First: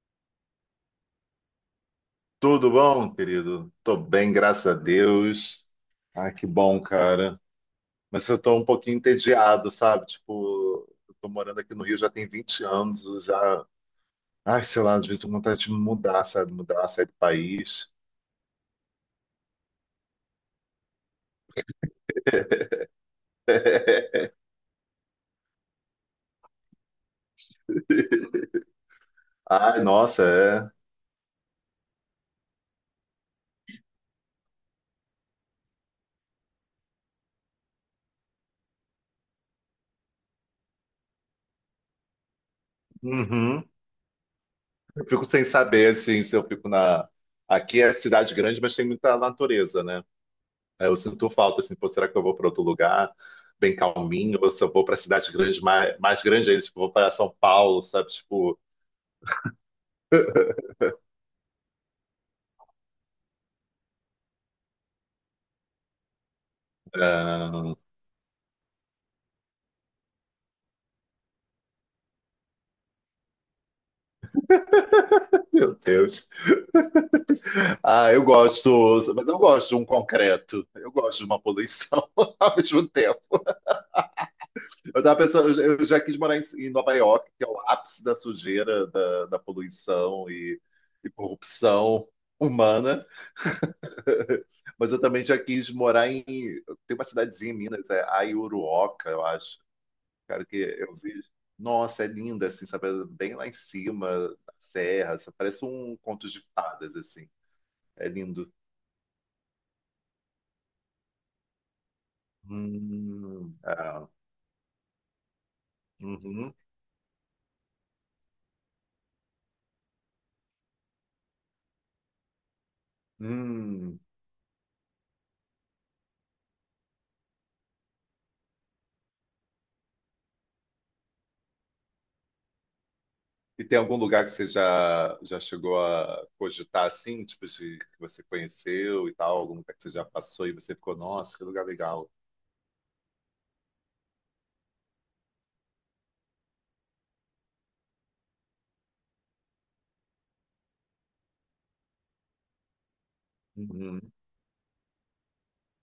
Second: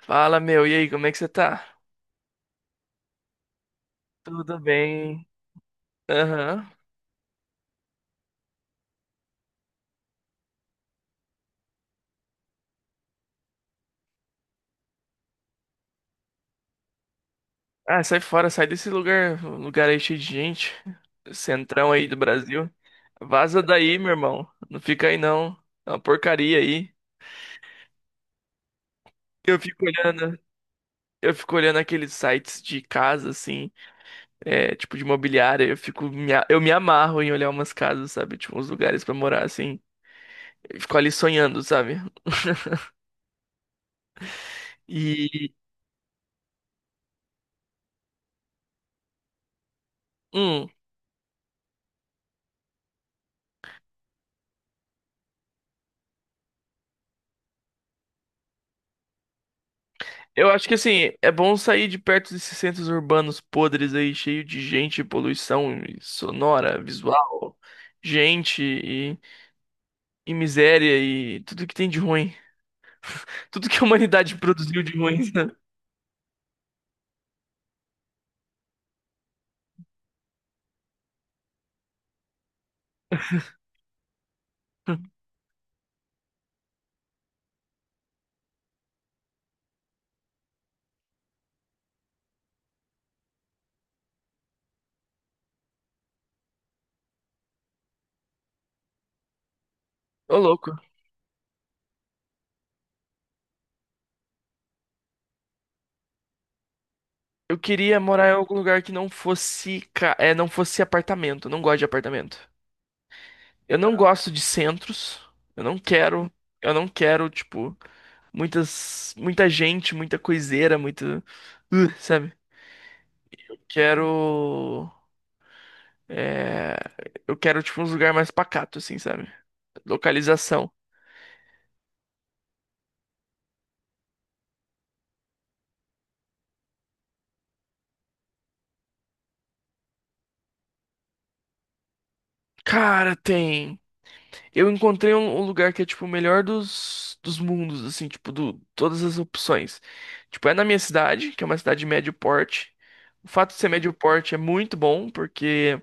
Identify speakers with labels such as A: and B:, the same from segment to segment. A: Fala, meu, e aí, como é que você tá?
B: Tudo bom, querido? Tô bem,
A: Tudo
B: graças a
A: bem?
B: Deus. Ah, que
A: Aham.
B: bom, cara. Mas eu tô um pouquinho entediado, sabe? Tipo, eu tô morando aqui no Rio já tem 20 anos, eu já. Ai, sei lá, às vezes tô com vontade de mudar, sabe? Mudar, sair do país.
A: Ah, sai fora, sai desse lugar, lugar aí cheio de gente. Centrão aí do Brasil. Vaza daí, meu irmão. Não fica aí não. É uma porcaria aí. Eu
B: Ai,
A: fico
B: nossa,
A: olhando,
B: é.
A: eu fico olhando aqueles sites de casa, assim, é, tipo de imobiliária. Eu me amarro em olhar umas casas, sabe? Tipo, uns lugares pra morar, assim. Eu fico ali sonhando, sabe?
B: Uhum. Eu fico sem
A: E.
B: saber, assim, se eu fico na. Aqui é cidade grande, mas tem muita natureza, né?
A: hum,
B: É, eu sinto falta, assim, pô, será que eu vou para outro lugar, bem calminho, ou se eu vou para cidade grande, mais grande ainda, tipo, vou para São Paulo, sabe? Tipo,
A: Eu acho que assim, é bom sair de perto desses centros urbanos podres aí, cheio de gente, poluição sonora, visual,
B: ah,
A: gente e miséria e tudo que tem de ruim. Tudo que a humanidade produziu de ruim, sabe?
B: meu Deus. Ah, eu gosto, mas eu gosto de um concreto, eu gosto de uma poluição ao mesmo tempo. Eu tava pensando, eu já quis morar em Nova York, que é o ápice da sujeira, da poluição e corrupção humana. Mas eu também já quis morar em. Tem uma cidadezinha em Minas, é Aiuruoca, eu acho.
A: Ô,
B: Cara, que
A: louco.
B: eu vi. Nossa, é linda, assim, sabe? Bem lá em cima, da serra, sabe? Parece um conto de fadas, assim.
A: Eu queria
B: É
A: morar em
B: lindo.
A: algum lugar que não fosse, não fosse apartamento. Eu não gosto de apartamento. Eu não
B: Ah,
A: gosto de centros. Eu não quero,
B: uhum,
A: eu não quero, tipo, muita gente, muita coiseira, muito, sabe?
B: hum.
A: Quero Eu quero, tipo, uns lugar mais pacato, assim, sabe? Localização.
B: E tem algum lugar que você já, já chegou a cogitar, assim, tipo, de que você conheceu e tal? Algum lugar que você já passou e você ficou, nossa, que lugar legal.
A: Cara, tem. Eu encontrei um, um lugar que é, tipo, o melhor dos mundos, assim, tipo, do, todas as opções. Tipo, é na minha cidade, que é uma cidade de médio porte. O fato de ser médio
B: Uhum,
A: porte é muito bom, porque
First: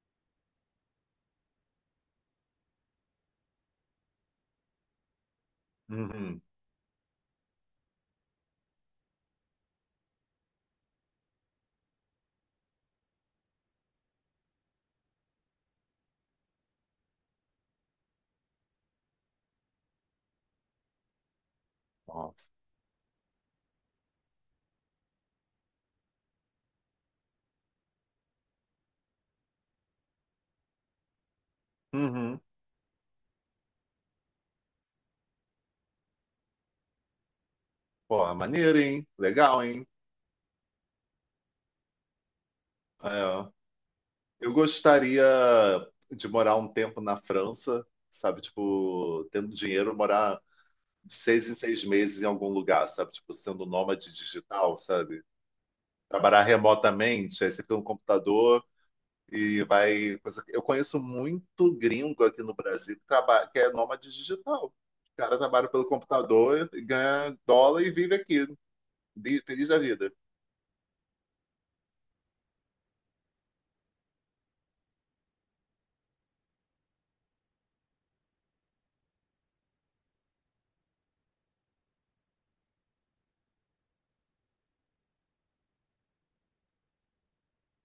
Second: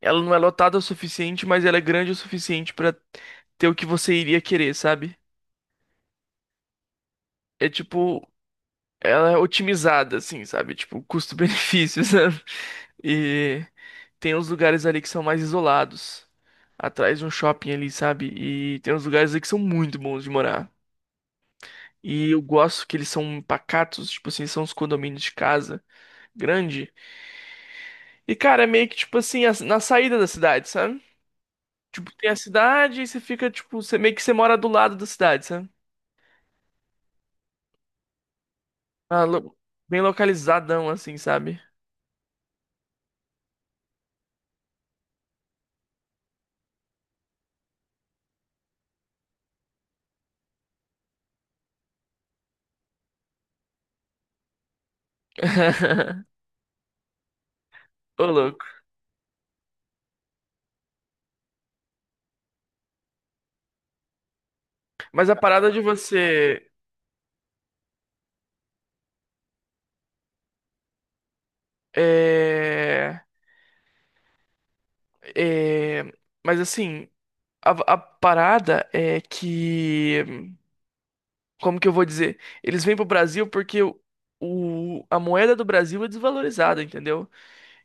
A: ela não é lotada o suficiente, mas ela é grande o suficiente pra ter o que você iria querer, sabe?
B: uhum,
A: É tipo, ela é otimizada, assim, sabe? Tipo, custo-benefício, sabe? E tem uns lugares ali que são mais isolados, atrás de um shopping ali, sabe? E tem uns lugares ali que são muito bons de morar. E eu
B: nossa.
A: gosto que eles são pacatos, tipo assim, são uns condomínios de casa grande. E, cara, é meio que, tipo assim, na saída da cidade, sabe? Tipo, tem a
B: Uhum.
A: cidade e você fica, tipo, você meio que você mora do lado da cidade, sabe?
B: Pô, maneiro, hein?
A: Ah, lo-
B: Legal, hein?
A: Bem localizadão, assim, sabe?
B: É. Eu gostaria de morar um tempo na França, sabe? Tipo, tendo dinheiro, morar de 6 em 6 meses em algum lugar, sabe? Tipo, sendo nômade digital, sabe? Trabalhar remotamente, aí você pega um
A: Ô,
B: computador
A: louco.
B: e vai. Eu conheço muito gringo aqui no Brasil que, que é nômade digital. O
A: Mas a
B: cara trabalha
A: parada de
B: pelo computador,
A: você.
B: ganha dólar e vive aqui, feliz da vida.
A: É. É. Mas assim. A parada é que, como que eu vou dizer? Eles vêm pro Brasil porque a moeda do Brasil é desvalorizada, entendeu?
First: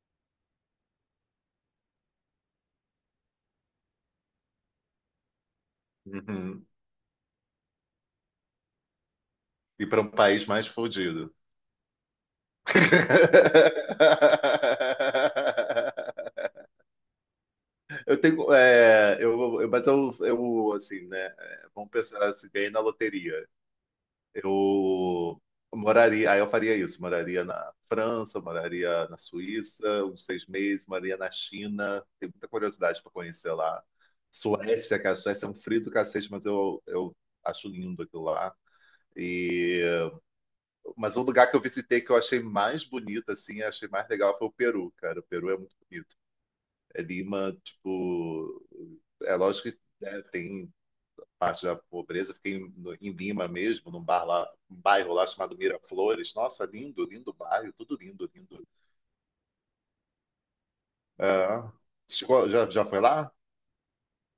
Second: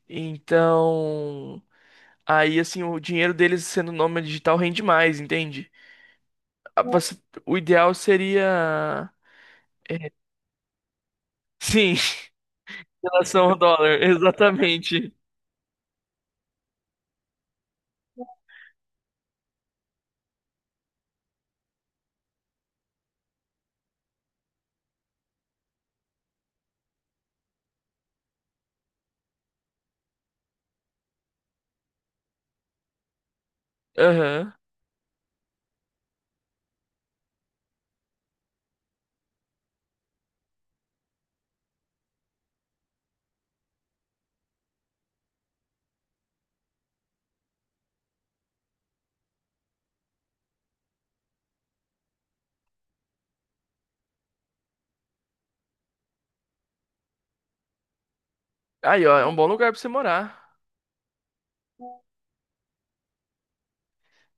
A: Então, aí assim, o dinheiro deles sendo nômade digital rende mais, entende?
B: Uhum.
A: A- você- O ideal seria,
B: E para um país mais fodido.
A: sim, em relação ao dólar, exatamente.
B: Eu tenho. É, mas eu, assim, né? É, vamos pensar se ganhei na loteria. Eu moraria. Aí eu faria isso. Moraria na França, moraria na Suíça, uns 6 meses, moraria na China. Tenho muita curiosidade para conhecer lá.
A: Aham.
B: Suécia, que a Suécia é um frio do cacete, mas eu acho lindo aquilo lá. E, mas um lugar que eu visitei que eu achei mais bonito, assim, achei mais legal foi o Peru, cara. O Peru é muito bonito. É Lima, tipo, é lógico que né, tem parte da pobreza. Fiquei em, em Lima mesmo, num bar lá, um bairro lá chamado Miraflores. Nossa, lindo, lindo bairro, tudo lindo, lindo.
A: Aí, ó, é um bom lugar pra você morar.
B: É, já, já foi lá?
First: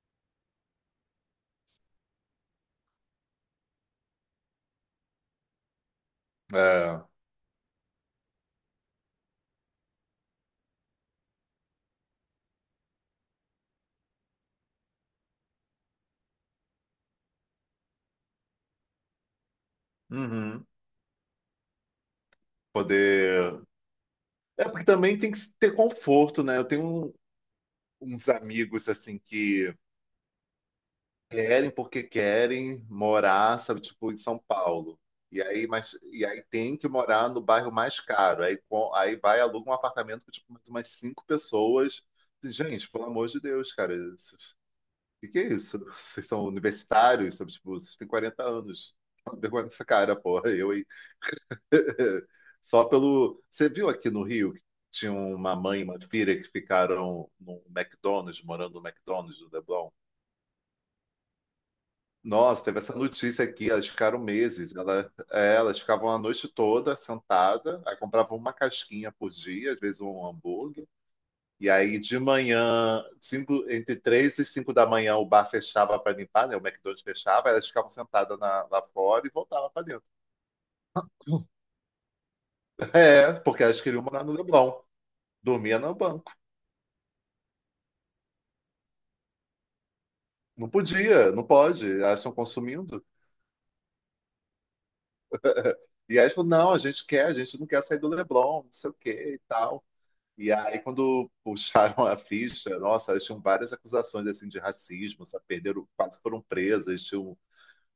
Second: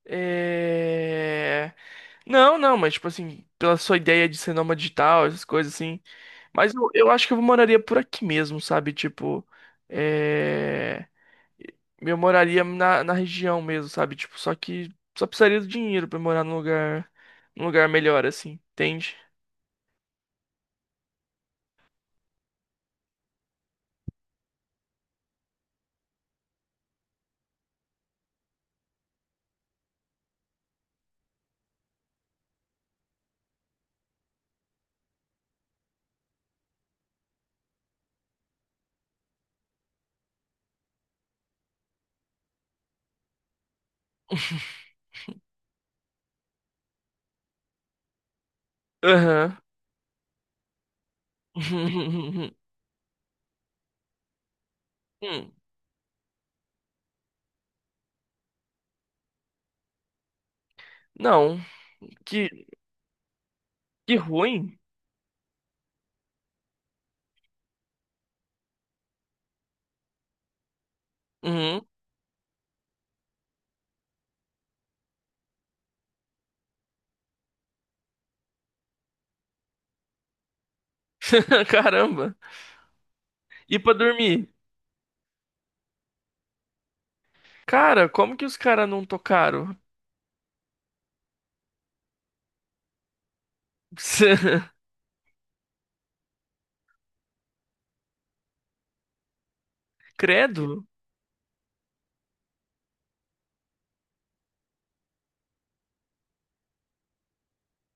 A: É... Não, não, mas tipo assim, pela sua ideia de ser nômade digital, essas coisas assim. Mas
B: É,
A: eu acho que eu moraria por aqui mesmo, sabe? Tipo, é... eu moraria na região mesmo, sabe? Tipo, só que só precisaria do dinheiro pra morar num lugar melhor, assim, entende?
B: uhum. Poder. É porque também tem que ter conforto, né? Uns amigos assim que querem porque querem morar, sabe, tipo, em São Paulo. E aí, mas, e aí tem que morar no bairro mais caro. Aí, aí vai, aluga um apartamento com, tipo, mais umas 5 pessoas. Gente, pelo amor de Deus, cara, o que que é isso? Vocês são universitários, sabe, tipo, vocês têm 40 anos. Toma
A: Aham.
B: vergonha nessa cara, porra, eu aí. Você viu aqui no Rio que tinha
A: Hum,
B: uma mãe e uma filha que ficaram num McDonald's, morando no McDonald's do Leblon?
A: Não,
B: Nossa,
A: que,
B: teve essa notícia aqui, elas
A: que
B: ficaram meses.
A: ruim.
B: Ela, é, elas ficavam a noite toda sentada, aí compravam uma casquinha por dia, às vezes um hambúrguer. E
A: Uhum.
B: aí de manhã, cinco, entre 3 e 5 da manhã, o bar fechava para limpar, né? O McDonald's fechava, elas ficavam sentadas lá fora e voltavam para dentro.
A: Caramba.
B: É, porque
A: E
B: elas
A: pra
B: queriam morar no
A: dormir?
B: Leblon. Dormia no banco.
A: Cara, como que os caras não tocaram?
B: Não podia, não pode. Elas estão consumindo. E aí elas falaram, não, a gente quer, a gente não quer sair do Leblon, não sei o que e tal. E aí,
A: Credo.
B: quando puxaram a ficha, nossa, elas tinham várias acusações assim, de racismo, sabe? Perderam, quase foram presas, tinham,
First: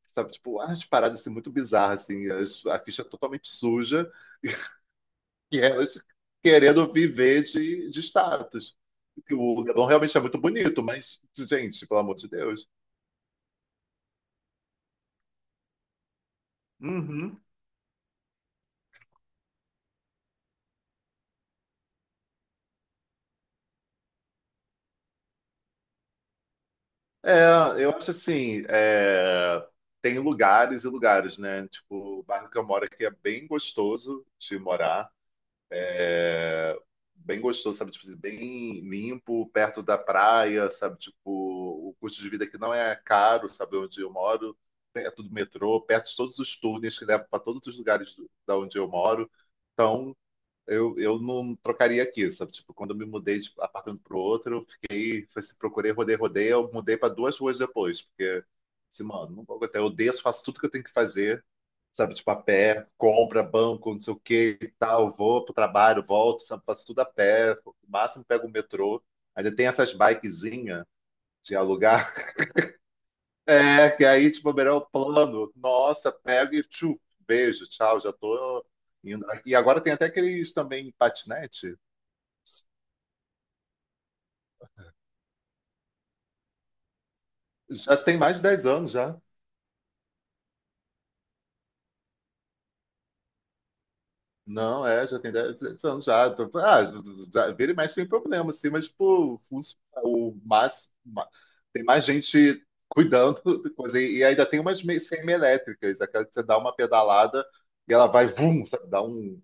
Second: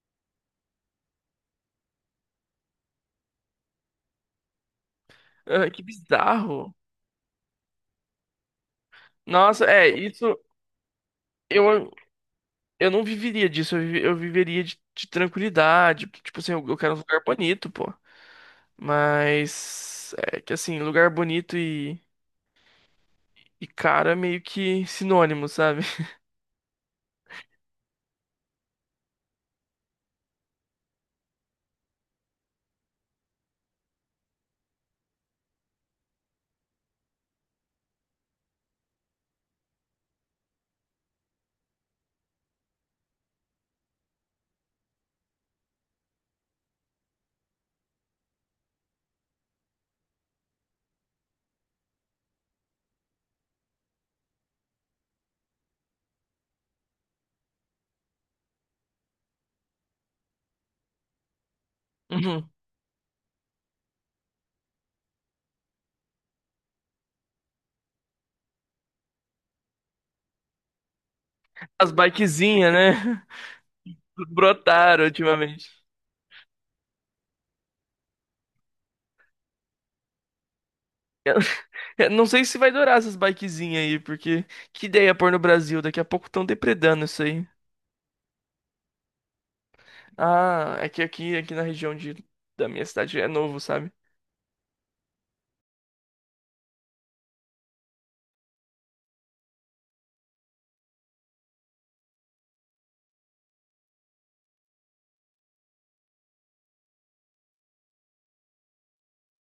B: sabe, tipo, umas paradas assim, muito bizarras, assim, a ficha é totalmente suja, e
A: Ah, que
B: elas
A: bizarro.
B: querendo viver de status. Que o
A: Nossa,
B: Leblon
A: é,
B: realmente é muito bonito, mas, gente,
A: eu,
B: pelo amor de Deus.
A: eu não viveria disso, eu viveria de tranquilidade. Tipo assim, eu quero um lugar
B: Uhum.
A: bonito, pô. Mas é que assim, lugar bonito e caro é meio que sinônimo, sabe?
B: É, eu acho assim, é, tem lugares e lugares, né? Tipo, o bairro que eu moro aqui é bem gostoso de morar. É, bem gostoso, sabe? Tipo, assim, bem limpo, perto da praia, sabe? Tipo, o custo de vida aqui não é caro, sabe? Onde eu moro, perto do metrô, perto de todos os túneis que levam para todos os lugares do, da onde eu moro. Então, eu não trocaria aqui, sabe? Tipo, quando eu me mudei de apartamento para o outro, eu fiquei, foi se procurei, rodei, rodei, eu mudei para 2 ruas depois, porque, assim, mano, não vou aguentar. Eu desço, faço tudo que eu tenho que fazer, sabe? Tipo, a
A: Uhum.
B: pé, compra, banco, não sei o que e tal, vou pro trabalho, volto, sabe? Faço tudo a pé, no máximo pego o metrô. Ainda tem essas bikezinhas de
A: As
B: alugar,
A: bikezinhas, né?
B: é, que aí, tipo, melhor o
A: Brotaram
B: plano,
A: ultimamente.
B: nossa, pego e tchu, beijo, tchau, já tô indo. E agora tem até aqueles também patinete,
A: É, não sei se vai durar essas bikezinhas aí, porque que ideia pôr no Brasil? Daqui a pouco estão depredando isso aí.
B: já tem mais de 10 anos já.
A: Ah, é que aqui, aqui na região de, da minha cidade é novo, sabe?
B: Não, é, já tem dez anos já. Ah, já, vira e mexe tem problema, assim, mas, tipo, funciona. O mas, tem mais gente cuidando, de coisa, e ainda tem umas semi-elétricas, aquela que você dá uma pedalada e ela vai, vum, sabe, dá um,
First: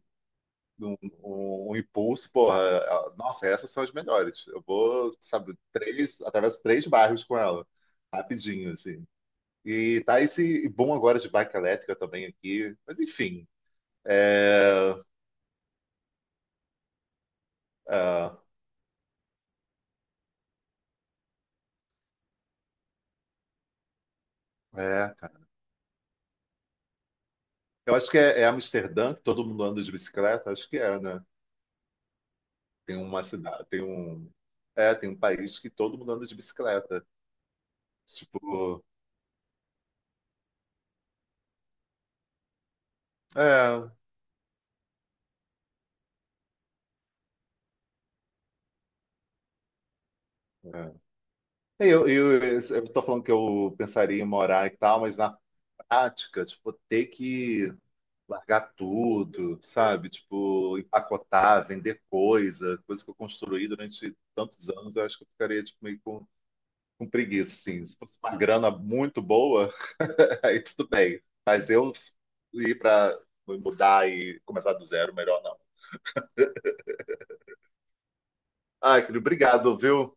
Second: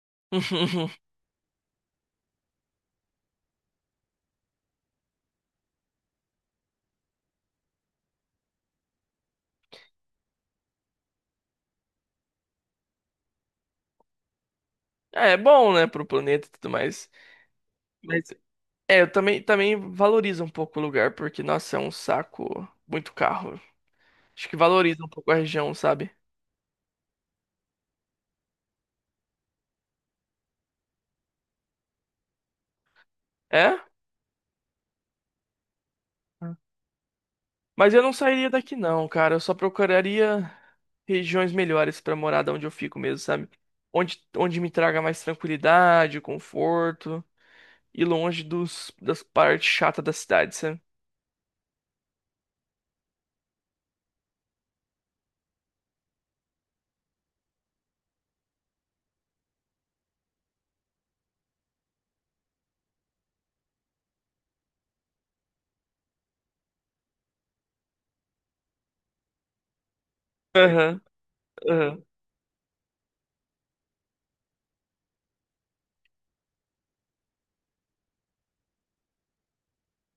B: um, um impulso, porra. Nossa, essas são as melhores. Eu vou, sabe, três, atravesso três bairros com ela, rapidinho, assim. E tá esse bom agora de bike elétrica também aqui, mas enfim. É,
A: É, é bom, né, pro planeta e tudo mais.
B: é,
A: É, eu também, também valorizo um pouco o lugar, porque, nossa, é um saco muito carro. Acho que valoriza um
B: é,
A: pouco a
B: cara.
A: região, sabe?
B: Eu acho que é, é Amsterdã, que todo mundo anda de bicicleta. Acho que é, né? Tem uma cidade,
A: É?
B: tem um, é, tem um país que todo mundo anda de bicicleta.
A: Mas eu não sairia daqui,
B: Tipo,
A: não, cara. Eu só procuraria regiões melhores pra morar da onde eu fico mesmo, sabe?
B: é.
A: Onde, onde me traga mais tranquilidade, conforto e longe das partes chatas da cidade, sabe?
B: É. Eu tô falando que eu pensaria em morar e tal, mas na prática, tipo, ter que largar tudo, sabe? Tipo, empacotar, vender coisa, coisa que eu construí durante tantos anos, eu acho que eu ficaria, tipo, meio com preguiça, assim. Se fosse uma grana muito boa, aí tudo
A: Aham,
B: bem. Mas eu
A: aham.
B: ir pra mudar e começar do zero, melhor não. Ai, querido, obrigado, viu?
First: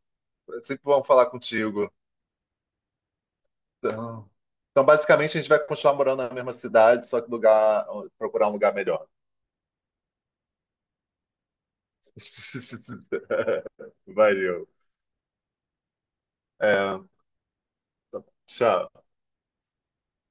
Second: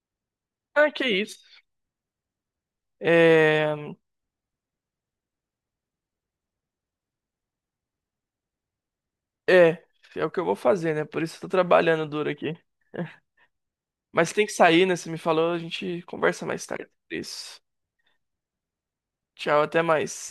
B: É sempre
A: Ah, que
B: bom falar
A: isso.
B: contigo.
A: É,
B: Então, então, basicamente, a gente vai continuar morando na mesma cidade, só que lugar, procurar um lugar melhor.
A: é, é o que eu vou fazer, né? Por isso eu tô trabalhando duro aqui. Mas tem que
B: Valeu.
A: sair, né? Você me falou, a gente conversa mais tarde
B: É,
A: sobre isso.
B: tchau.
A: Tchau, até mais.